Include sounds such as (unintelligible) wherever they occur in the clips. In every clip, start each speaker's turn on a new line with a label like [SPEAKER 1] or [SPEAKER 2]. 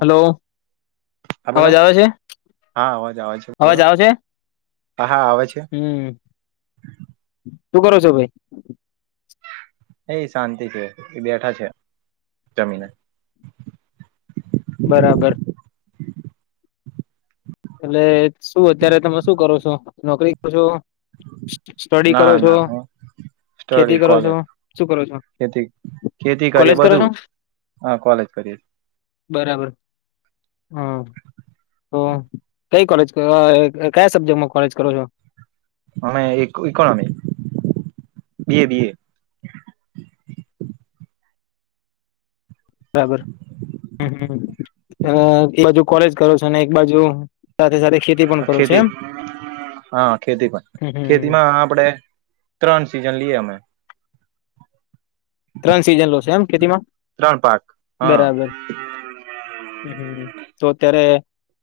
[SPEAKER 1] Hello
[SPEAKER 2] હા બોલો
[SPEAKER 1] અવાજ આવે છે
[SPEAKER 2] હા અવાજ અવાજ છે બોલો
[SPEAKER 1] આવે છે
[SPEAKER 2] હા હા આવે છે
[SPEAKER 1] તું કરો છો ભાઈ
[SPEAKER 2] એ શાંતિ છે એ બેઠા છે જમીને
[SPEAKER 1] બરાબર એટલે શું અત્યારે તમે શું કરો છો નોકરી કર છો સ્ટડી
[SPEAKER 2] ના
[SPEAKER 1] કરો છો
[SPEAKER 2] ના હું
[SPEAKER 1] ખેતી
[SPEAKER 2] સ્ટડી
[SPEAKER 1] કરો છો
[SPEAKER 2] કોલેજ
[SPEAKER 1] શું કરો છો
[SPEAKER 2] ખેતી ખેતી કરીએ
[SPEAKER 1] કોલેજ કરો છો
[SPEAKER 2] બધું હા કોલેજ કરીિર
[SPEAKER 1] બરાબર હા તો કઈ કોલેજ કયા સબ્જેક્ટમાં કોલેજ કરો છો
[SPEAKER 2] અમે ઇકોનોમિક બી એ બી એ
[SPEAKER 1] બરાબર હ એક બાજુ કોલેજ કરો છો ને એક બાજુ સાથે સાથે ખેતી પણ કરું છ
[SPEAKER 2] ખેતી
[SPEAKER 1] એમ
[SPEAKER 2] હા ખેતી પણ
[SPEAKER 1] હમ
[SPEAKER 2] ખેતી માં આપડે ત્રણ સીઝન લઈએ અમે
[SPEAKER 1] ત્રણ સિઝન લોશે એમ ખેતીમાં
[SPEAKER 2] ત્રણ પાક હા
[SPEAKER 1] બરાબર હ તો અત્યારે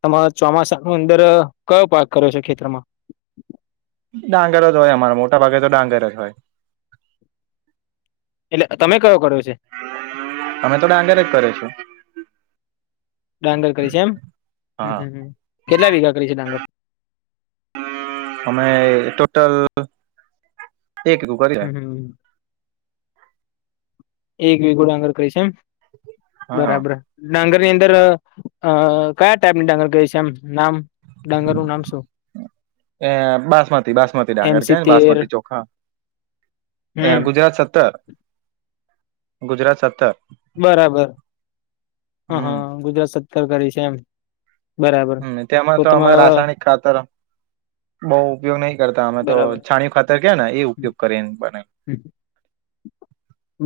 [SPEAKER 1] તમામે ચોમાસા નું અંદર કયો પાક કર્યો છે ખેતરમાં
[SPEAKER 2] ડાંગર જ હોય અમારા મોટા ભાગે તો ડાંગર જ હોય
[SPEAKER 1] એટલે તમે કયો કર્યો છે
[SPEAKER 2] અમે તોોડે આગરે જ કરે છું
[SPEAKER 1] ડાંગર કરી છે એમ હ
[SPEAKER 2] હા
[SPEAKER 1] કેટલા વીઘા કરી છે ડાંગર
[SPEAKER 2] અમે ટોટલ એક કરી
[SPEAKER 1] હમ હમ એક વગો ડાંગર ક છે એમ
[SPEAKER 2] હા
[SPEAKER 1] બરાબર ડાંગર ની અંદર અ કયા ટાઈપની ડાંગર કહે છે એમ નામ ડાંગર નું નામ શું
[SPEAKER 2] એ બાસમતી બાસમતી
[SPEAKER 1] એમ
[SPEAKER 2] ડાંગર કે ને
[SPEAKER 1] સિત્તેર
[SPEAKER 2] બાસમતી ચોખા એ
[SPEAKER 1] હમ
[SPEAKER 2] ગુજરાત સત્તર ગુજરાત સત્તર
[SPEAKER 1] બરાબર હા
[SPEAKER 2] હમ
[SPEAKER 1] હા ગુજરાત સત્કાર કરી છે એમ બરાબર
[SPEAKER 2] હ તેમાં તો અમે રાસાયણિક ખાતર બઉુ ઉપયોગ નહી કરતા અમે તો
[SPEAKER 1] બરાબર
[SPEAKER 2] છાણીય ખાતર કે ને એ
[SPEAKER 1] હમ
[SPEAKER 2] ઉપયોગ કરીને બને
[SPEAKER 1] હમ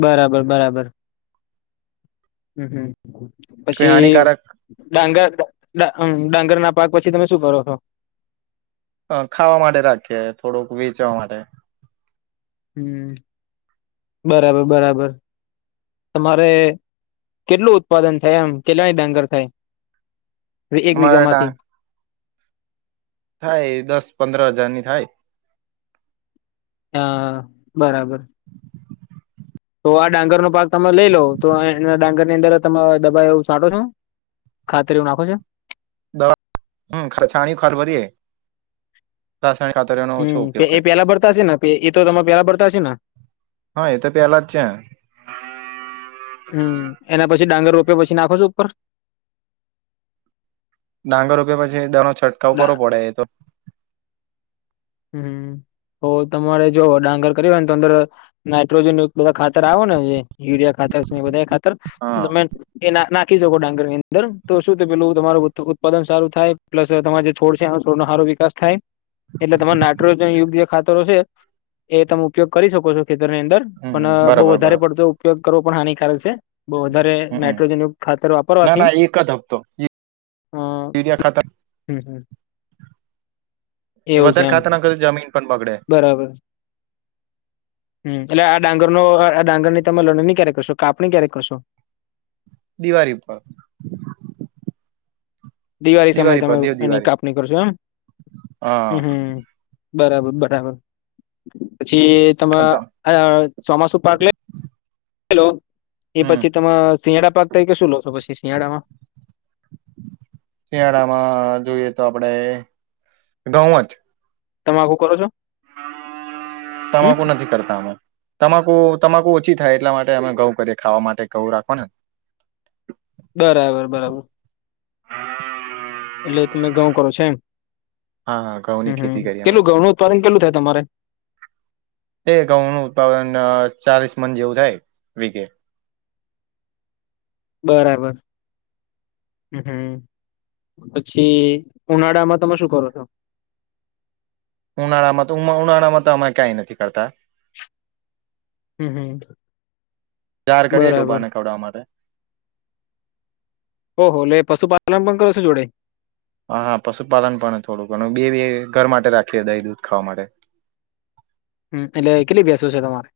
[SPEAKER 1] બરાબર બરાબર હમ હમ
[SPEAKER 2] કોઈ
[SPEAKER 1] પછી
[SPEAKER 2] હાનિકારક
[SPEAKER 1] ડાંગરમ ડાંગર ના પાક પછી તમે શું કરો છો
[SPEAKER 2] અ ખાવા માટે રાખીએ થોડુંક વેચવા માટે
[SPEAKER 1] હમ બરાબર બરાબર તમારે કેટલું ઉત્પાદન થાય એમ કેલાણી ડાંગર થાય એક વિીઘા
[SPEAKER 2] અમારે
[SPEAKER 1] માંથી
[SPEAKER 2] ડાંગ થાય દસ પંદર હજાર ની થાય
[SPEAKER 1] હા બરાબર તો આ ડાંગર નો પાક તમે લઈ લો તો ડાંગર ની અંદર તમે દબાવ એવું છાંટો છો ખાતરી એું નાખો છે
[SPEAKER 2] દવા હ છાણી ખર ભરી હ રાસાયન ખાતરોનો
[SPEAKER 1] હમ એ પેલા ભરતાશે ને એ તો તમે પેલા ભરતાશે ને
[SPEAKER 2] હા એ તો પેલા જ છે
[SPEAKER 1] હમ એના પછી ડાંગર રોપ્યો પછી નાખો છો ઉપર
[SPEAKER 2] ડાંગર રોપ્યા પછી એ દાનો છંટાવ કરવો પડે એ તો
[SPEAKER 1] હમ તો તમારે જો ડાંગર કર હોય ને તો અંદર નાઇટ્રોજન બધા ખાતર આવે ને યુરિયા ખાતર બધા ખાતર તો
[SPEAKER 2] હા
[SPEAKER 1] તમેં એ નાખી શકો ડાંગર ની અંદર તો શું થ પેલું તમારું ઉત્પાદન સારું થાય પ્લસ તમા જે છોડ છે એ છોડ નો સારો વિકાસ થાય એટલે તમારે નાઇટ્રોજન યોગ્ય ખાતરો છે એ તમે ઉપયોગ કરી શકો છો ખેતર ની અંદર પણ
[SPEAKER 2] હમ
[SPEAKER 1] બહુ
[SPEAKER 2] બરાબર
[SPEAKER 1] વધારે
[SPEAKER 2] બરાબર
[SPEAKER 1] પડતો ઉપયોગ કરવો પણ હાનિકારક છે બોવ વધારે
[SPEAKER 2] હમ
[SPEAKER 1] નાઇટ્રોજન યુગ ખાતર
[SPEAKER 2] ના
[SPEAKER 1] વાપરવાથી
[SPEAKER 2] ના એક જ હપ્તો
[SPEAKER 1] અ
[SPEAKER 2] યુરિયા ખાતર
[SPEAKER 1] હમ હમ એવું છે
[SPEAKER 2] વધાર
[SPEAKER 1] એમ
[SPEAKER 2] ખાતર નાખ જમીન પણ બગડે
[SPEAKER 1] બરાબર હમ એટલે આ ડાંગર નો આ ડાંગર ની તમે લણણી ક્યારેક કરશો કાપણી ક્યારેક કરશો?
[SPEAKER 2] દિવાળી પર
[SPEAKER 1] દિવાળી સમયે
[SPEAKER 2] પર
[SPEAKER 1] તમે
[SPEAKER 2] દેવ
[SPEAKER 1] એની
[SPEAKER 2] દિવાળી
[SPEAKER 1] કાપણી કરશો એમ હમ
[SPEAKER 2] હા
[SPEAKER 1] હમ બરાબર બરાબર પછી ત
[SPEAKER 2] અંત
[SPEAKER 1] ચોમાસુ પાર્ક લે લો એ
[SPEAKER 2] હમ
[SPEAKER 1] પછી તમે શિયાળા પાક તરીકે શું લો છો પછી શિયાળામાં
[SPEAKER 2] શિયાળામાં જોઈએ તો આપડે ઘઉં જ
[SPEAKER 1] તમે આખું કરો છો હમ
[SPEAKER 2] તમાકુ નથી કરતા અમે તમાકુ તમાકુ ઓછી થાય એટલા માટે અમે ઘઉં કરી ખાવા માટે ઘઉ રાખવા ને
[SPEAKER 1] બરાબર બરાબર એટલે તમે ઘઉ કરો છોએમ
[SPEAKER 2] હા હા
[SPEAKER 1] હમમ કેટલું ઘઉનું ઉત્પાદન કેટલું થાય તમારે
[SPEAKER 2] એ ઘઉં નું ઉત્પાદન ચાલીસ મન જેવું થાય વીગે
[SPEAKER 1] બરાબર હ હમ પછી ઉનાળામાં તમે શું કરો છો
[SPEAKER 2] ઉનાળામાં તો ઉનાળામાં તો અમે કંઈ નથી કરતા
[SPEAKER 1] હમ હમ
[SPEAKER 2] ચાર કરીએ
[SPEAKER 1] બરાબર
[SPEAKER 2] ડોબાને ખવડાવવા માટે
[SPEAKER 1] ઓહ લે પશુપાલન પણ કરો છો જોડે
[SPEAKER 2] હા હા પશુપાલન પણ થોડું ઘણુ બે ઘર માટે રાખીએ દહી દૂધ ખાવા માટે
[SPEAKER 1] હમ એટલે કેટલી ભેંસો છે તમારે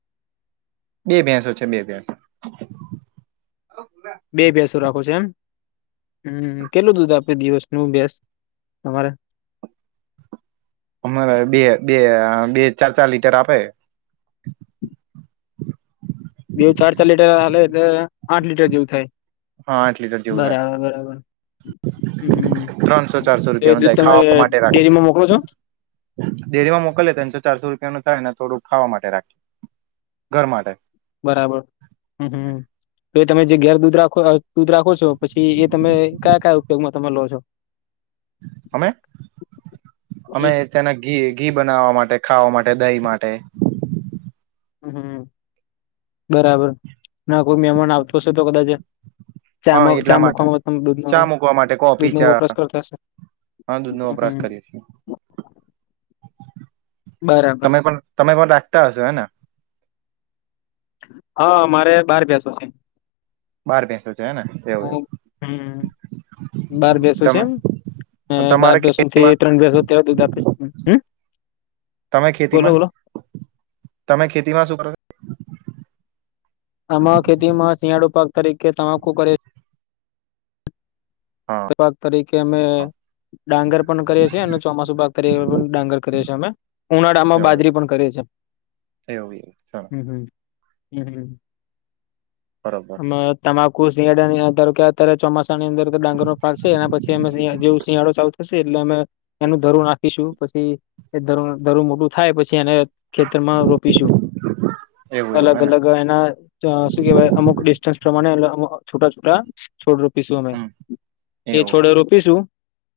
[SPEAKER 2] બે ભેંસો છે બે ભેસો
[SPEAKER 1] બે ભસો રાખો છો એમ હમ કેટલું દૂધ આપે દિવસ નું ભેંસ તમારે
[SPEAKER 2] અમારે બે બે બે ચાર ચાર લીટર આપે
[SPEAKER 1] બેવું ચાર ચાર લીટર હા લે એટલે આઠ લીટર જેવું થાય
[SPEAKER 2] હા આઠ લીટર જેવું થાય
[SPEAKER 1] બરાબર બરાબર
[SPEAKER 2] ત્રણસો ચારસો
[SPEAKER 1] એ
[SPEAKER 2] રૂપિયા નું
[SPEAKER 1] દુધ
[SPEAKER 2] થાય
[SPEAKER 1] તમે
[SPEAKER 2] ખાવા માટે રાખીએ
[SPEAKER 1] ડેરીમાં મોકલો છો.
[SPEAKER 2] ડેરીમાં મોકલી ત્રસો ચારસો રૂપિયા નું થાય થોડુંક ખાવા માટે રાખી. ઘર માટે
[SPEAKER 1] બરાબર હમ હમ તો તમે જે ઘેર દૂધ રાખો દૂધ રાખો છો પછી એ તમે કયા કયા ઉપયોગમાં તમે લો છો
[SPEAKER 2] અમે અમે
[SPEAKER 1] હમ
[SPEAKER 2] તેના ઘી ઘી બનાવવા માટે ખાવા માટે દહી માટે
[SPEAKER 1] હમ બરાબર ના કોઈ મહેમાન આવતો હશે તો કદાચ.
[SPEAKER 2] હા
[SPEAKER 1] ચામા
[SPEAKER 2] એટલા
[SPEAKER 1] ચા
[SPEAKER 2] માટે
[SPEAKER 1] મુકવામાં તમ દૂધ ન
[SPEAKER 2] ચા મૂકવા માટે
[SPEAKER 1] દૂધ
[SPEAKER 2] કોફી
[SPEAKER 1] નો
[SPEAKER 2] ચા
[SPEAKER 1] વપરાશ કરતાશે.
[SPEAKER 2] હા દૂધ નો વપરાશ કરીએ છીએ.
[SPEAKER 1] બરાબર
[SPEAKER 2] તમે પણ તમે પણ રાખતા હશો ને.
[SPEAKER 1] હા મારે બાર ભૈસો છે.
[SPEAKER 2] બાર ભૈસો છે હે ને એવું એવું.
[SPEAKER 1] હું હમ બાર ભૈસો છે
[SPEAKER 2] તમે
[SPEAKER 1] એમ. અ
[SPEAKER 2] તમારે
[SPEAKER 1] બાર ભૈસો
[SPEAKER 2] ખેતીમાં
[SPEAKER 1] થી ત્રણ ભૈસો દિવસ અત્યારે દૂધ આપી છે હ
[SPEAKER 2] તમે ખેતીમાં તમે ખેતીમાં શું કરો. છો
[SPEAKER 1] આમાં ખેતી માં શિયાળુ પાક તરીકે તમાકુ કરે.
[SPEAKER 2] હા
[SPEAKER 1] ભાગ તરીકે અમે. ડાંગર પણ કરીએ છીએ અને ચોમાસું ભાગ કરી પણ ડાંગર કરીએ છીએ અમે. ઉનાળામાં બાજરી પણ કરીએ છે.
[SPEAKER 2] અયવગવું શોણો (inaudible)
[SPEAKER 1] હમ હમ.
[SPEAKER 2] ચાલો બરોબર
[SPEAKER 1] આમાં. તમાકુ શિયાળા ના આધાર તારે ચમાસા આ ડાંગરો. પાકશે છે એના પછી અમે જેવ શિયાળો ચાલુ થશે એટલે અમે એનું ધરો નાખીશું પછી એ ઘરુ ઘરુ મોટું થાય પછી એ ખેતરમાં રોપીશું
[SPEAKER 2] એવું એવું
[SPEAKER 1] અલગ
[SPEAKER 2] હેને
[SPEAKER 1] અલગ એના શું કેવાય અમુક ડિસ્ટસ પ્રમાણે છૂટા છોટા છોડ રોપીશું અમે.
[SPEAKER 2] હમ
[SPEAKER 1] એ
[SPEAKER 2] એવું
[SPEAKER 1] છોડે રોપીશું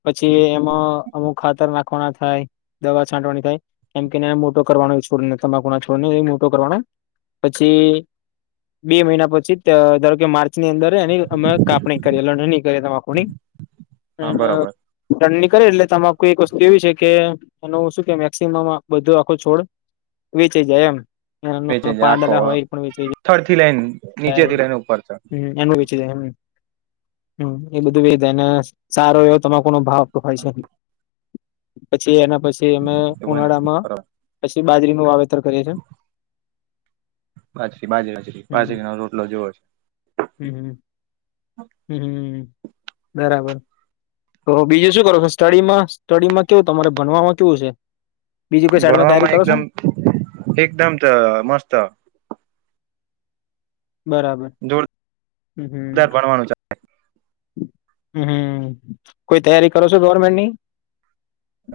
[SPEAKER 1] પછી એમાં અમુક ખાતર નાખવાના થાય. દવા છાંટવાની થાય કેમ કેને મોટો કરવાનો હોય છોડને તમાકુના છોડ મોટો કરવાનો. પછી. બે મહિના પછી ધારો કે માર્ચની અંદર એની અમે કાપણી કરી. નહીં તમા (inaudible) કોણી
[SPEAKER 2] હા બરોબર
[SPEAKER 1] કરીળી કરે એટલે તમારું એક વસ્તુ એવી છે કે. એનો હું શું કે મેક્સિમમ બધું આખો છોડ વેચી જાય એમ.
[SPEAKER 2] વેચે
[SPEAKER 1] એમના
[SPEAKER 2] છે આખો
[SPEAKER 1] પાંદડા હોય એ પણ વેચીય જાય.
[SPEAKER 2] થડ થી લ‌ઈન.
[SPEAKER 1] હમ એનું વિચી એમ. હમ એ બધું વેધાય ને સારો એવો તમાકુ નો ભાવ હોય છે. પછી એના પછી અમે
[SPEAKER 2] એવું હોય ને
[SPEAKER 1] ઉનાળામાં
[SPEAKER 2] બરોબર
[SPEAKER 1] પછી બાજરીનું વાવેતર કરીએ છી.
[SPEAKER 2] બાજરી બાજરી બારી
[SPEAKER 1] હમ
[SPEAKER 2] બાજરી ના રોટલો જોવો છે.
[SPEAKER 1] હમ હમ હમ બરાબર. તો બીજું શું કરો સ્ટડીમાં સ્ટડીમાં કેવું તમારે ભણવામાં કેવું છે. બીજી કોઈ સાઈડમાં તૈયારી
[SPEAKER 2] ભણવામાં
[SPEAKER 1] કરો છો?
[SPEAKER 2] એકદમ એકદમ અ મસ્ત.
[SPEAKER 1] બરાબર હમ્મ.
[SPEAKER 2] જોરદાર ભણવાનું છે
[SPEAKER 1] મ કોઈ તૈયારી કરો છો ગવર્મેન્ટની?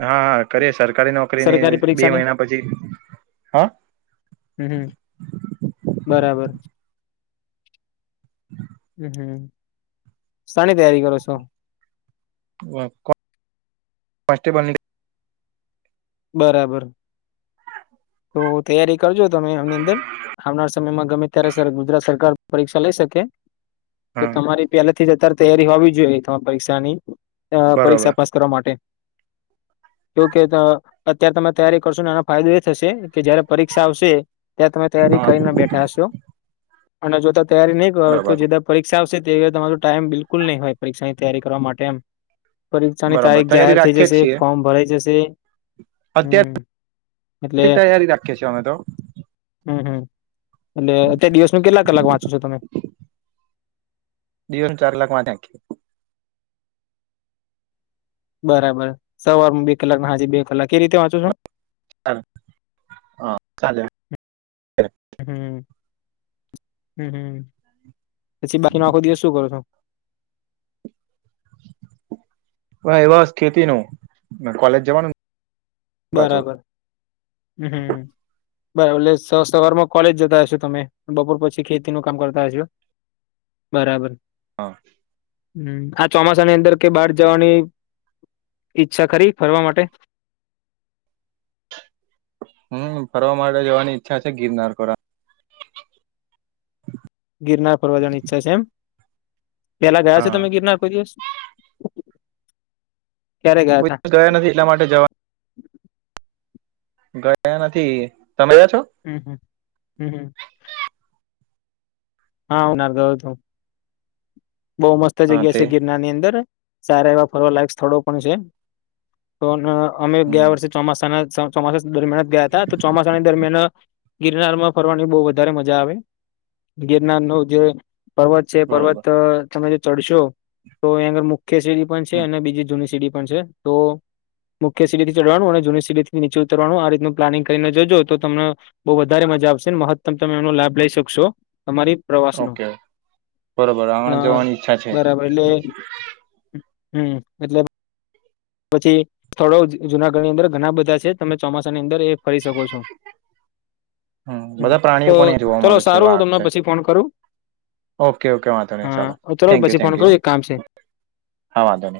[SPEAKER 2] હા હા કરીએે સરકારી નોકરીની
[SPEAKER 1] સરકારી
[SPEAKER 2] બે
[SPEAKER 1] પરીક્ષાની?
[SPEAKER 2] મહિના પછી હ.
[SPEAKER 1] હમ હમ બરાબર.
[SPEAKER 2] (unintelligible) (unintelligible)
[SPEAKER 1] હમ હમ શાની તૈયારી કરો છો.
[SPEAKER 2] કોન્સ્ટેબલ ની.
[SPEAKER 1] બરાબર. તો તૈયારી કરજો તમે આની અંદર. આવનાર સમયમાં ગમે ત્યારે ગુજરાત સરકાર પરીક્ષા લઈ શકે. તો
[SPEAKER 2] હા
[SPEAKER 1] તમારી પેલાથી જ અત્યાર તૈયારી હોવી જોઈએ તમા પરીક્ષા ની અ
[SPEAKER 2] બરોબર
[SPEAKER 1] પરીક્ષા પાસ. કરવા માટે એવું કેતા અત્યારે તમે તૈયારી કરશો ને એનો ફાયદો. થશે કે જયારે પરીક્ષા આવશે ત્યારે તમે તૈયારી
[SPEAKER 2] હા
[SPEAKER 1] કરીને બેઠા હશો. અને જોતા તૈયારી નહી કરો તો
[SPEAKER 2] બરોબર
[SPEAKER 1] જ પરીક્ષા આવશે તે તમારો ટાઈમ બિલકુલ નહી હોય, પરીક્ષાની તૈયારી કરવા માટે એમ પરીક્ષાની
[SPEAKER 2] બરોબર
[SPEAKER 1] તારીખ
[SPEAKER 2] તૈયારી
[SPEAKER 1] જાહેર થઈ
[SPEAKER 2] રાખીએ જ
[SPEAKER 1] જશે
[SPEAKER 2] છીએ
[SPEAKER 1] ફોર્મ ભરાઈ જશે
[SPEAKER 2] અત્યારથી
[SPEAKER 1] હમ એટલે
[SPEAKER 2] તૈયારી રાખીએ છીએ, અમે તો
[SPEAKER 1] હમ, હમ એટલે અત્યારે દિવસ નું કેટલા કલાક વાંચો છો, તમે
[SPEAKER 2] દિન ચાર લાખ મા્યા આખી
[SPEAKER 1] બરાબર સવાર બે કલાક હાજી બે કલાક કેવી રીતે વાંચું છો.
[SPEAKER 2] હા ક
[SPEAKER 1] હમ હમમ પછી બાકીનો આખો દિવસ શું કરો છો.
[SPEAKER 2] હ એ બસ ખેતી ન કોલેજ જવાનુ
[SPEAKER 1] બરાબર હમ બરા એટલે સવારમાં કોલેજ જતા હશો તમે બપોર પછી ખેતી નું કામ કરતા હશો. બરાબર
[SPEAKER 2] હા.
[SPEAKER 1] હ આ ચોમાસા ની અંદર કે બહાર જવાની. ઈચ્છા કરીરી ફરવા માટે
[SPEAKER 2] હમ ફરવા માટે જવાની ઈચ્છા છે, ગિરનાર ખોરા
[SPEAKER 1] ગિરનાર ફરવા જવાની ઈચ્છા છે, એમ પેલા ગયા છેો
[SPEAKER 2] હા
[SPEAKER 1] તમે ગિરનાર કોઈ દિવસ ક્યારે
[SPEAKER 2] બ
[SPEAKER 1] તા
[SPEAKER 2] ગયા નથી એટલા માટે જવા ગયા નથી તમેયા છો.
[SPEAKER 1] હમ હમ હમ હમ હા ઉનારગયો હતુ, બહુ મસ્ત
[SPEAKER 2] હા
[SPEAKER 1] જગ્યા
[SPEAKER 2] તે
[SPEAKER 1] છે. ગિરનાર ની અંદર સારા એવા ફરવા લાયક સ્થળો પણ છે, તો અમે ગયા
[SPEAKER 2] હમ
[SPEAKER 1] વર્ષે ચોમાસાના ચોમાસા દરમિયાન જ ગયા હતા તો ચોમાસાની દરમિયાન ગિરનાર માં ફરવાની બહ વધારે મજા આવે ગિરનાર નો જે પર્વત છે પર્વત
[SPEAKER 2] બરોબર
[SPEAKER 1] તમે જે ચડશો તો એંયા આગળ મુખ મુખ્ય સીડી પણ છે અને બીજી જૂની સીડી પણ છે, તો મુખ્ય સીડીથી ચડવાનું અને જૂની સીડીથીનીચે ઉતરવાનું આ રીતનું પ્લાનિંગ કરીને જોજો તો તમમે બહ વધારે મજા આવશેને મહત્તમ તમે એમનો લાભ લઈ શકશો તમારી પ્રવાસનો
[SPEAKER 2] ઓકે બરોબર આણંદ
[SPEAKER 1] હા,
[SPEAKER 2] જવાની ઈચ્છા છે
[SPEAKER 1] બરાબર એટલે હમ, એટલે પછી થથળો જુનાગઢની અંદર ઘણા બધા છે તમે ચોમાસાની અંદર એ ફરી શકો છો.
[SPEAKER 2] હમ બધા
[SPEAKER 1] તો
[SPEAKER 2] પ્રાણીઓ પણ એ જોવા
[SPEAKER 1] ચલો
[SPEAKER 2] મળે છે
[SPEAKER 1] સારું હુ,
[SPEAKER 2] વાઘ
[SPEAKER 1] તમને
[SPEAKER 2] છે
[SPEAKER 1] પછી ફોન કરુ
[SPEAKER 2] ઓકે ઓકે વાંધો ન ચાલો
[SPEAKER 1] ચલો
[SPEAKER 2] થેન્ક યુ
[SPEAKER 1] પછી
[SPEAKER 2] થન્ક
[SPEAKER 1] ફોન કરું
[SPEAKER 2] યુ
[SPEAKER 1] એક કામ છે
[SPEAKER 2] હા હા વાંધવ ન